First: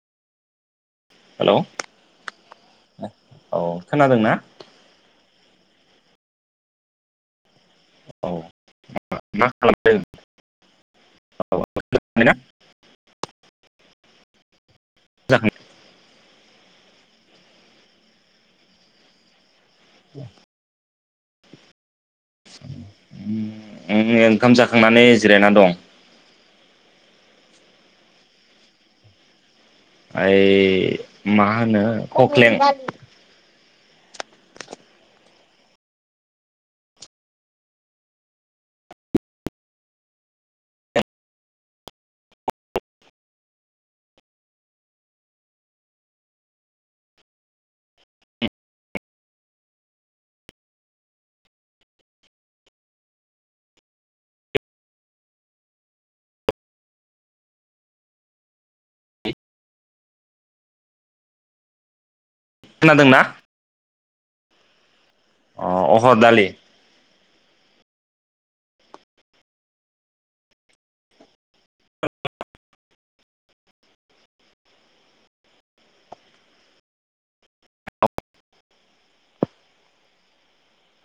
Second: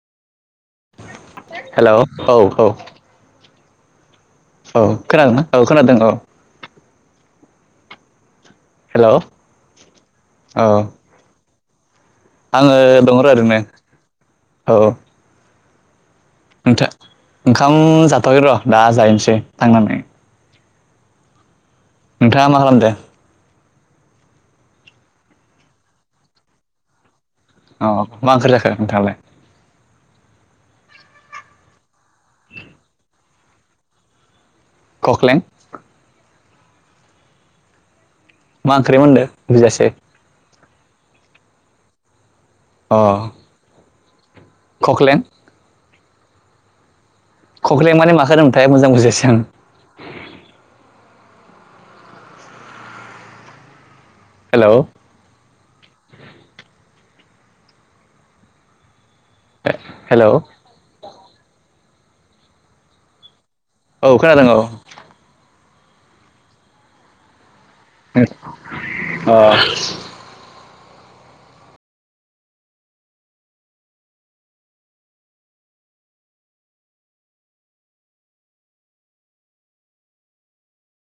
Hello औ औ। औ खोनादों ना? औ खोनादों ना? औ खोनादों औ। औ हेलौ मा खालादों? औ [unintelligible] आङो दङ' र' ओरैनो। औ जाखां नोंथा ओंखाम जाथ'आखै र' दा जाहैनिसै थांनानै। नोंथाङा मा खालामदों? ओंखाम जाखांनानै जिरायना दं। ओ मा ओंख्रि जाखो नोंथाङालाय? ओइ मा होनो खख्लें खख्लें? मा ओंख्रि होनदो बुजियासै। अ। खख्लें? खख्लें माने माखो होनोमोनथाय मोजां बुजायासै आं। हेलौ हेलौ खोनादों ना? औ खोनादों औ। अ अहर दालि अ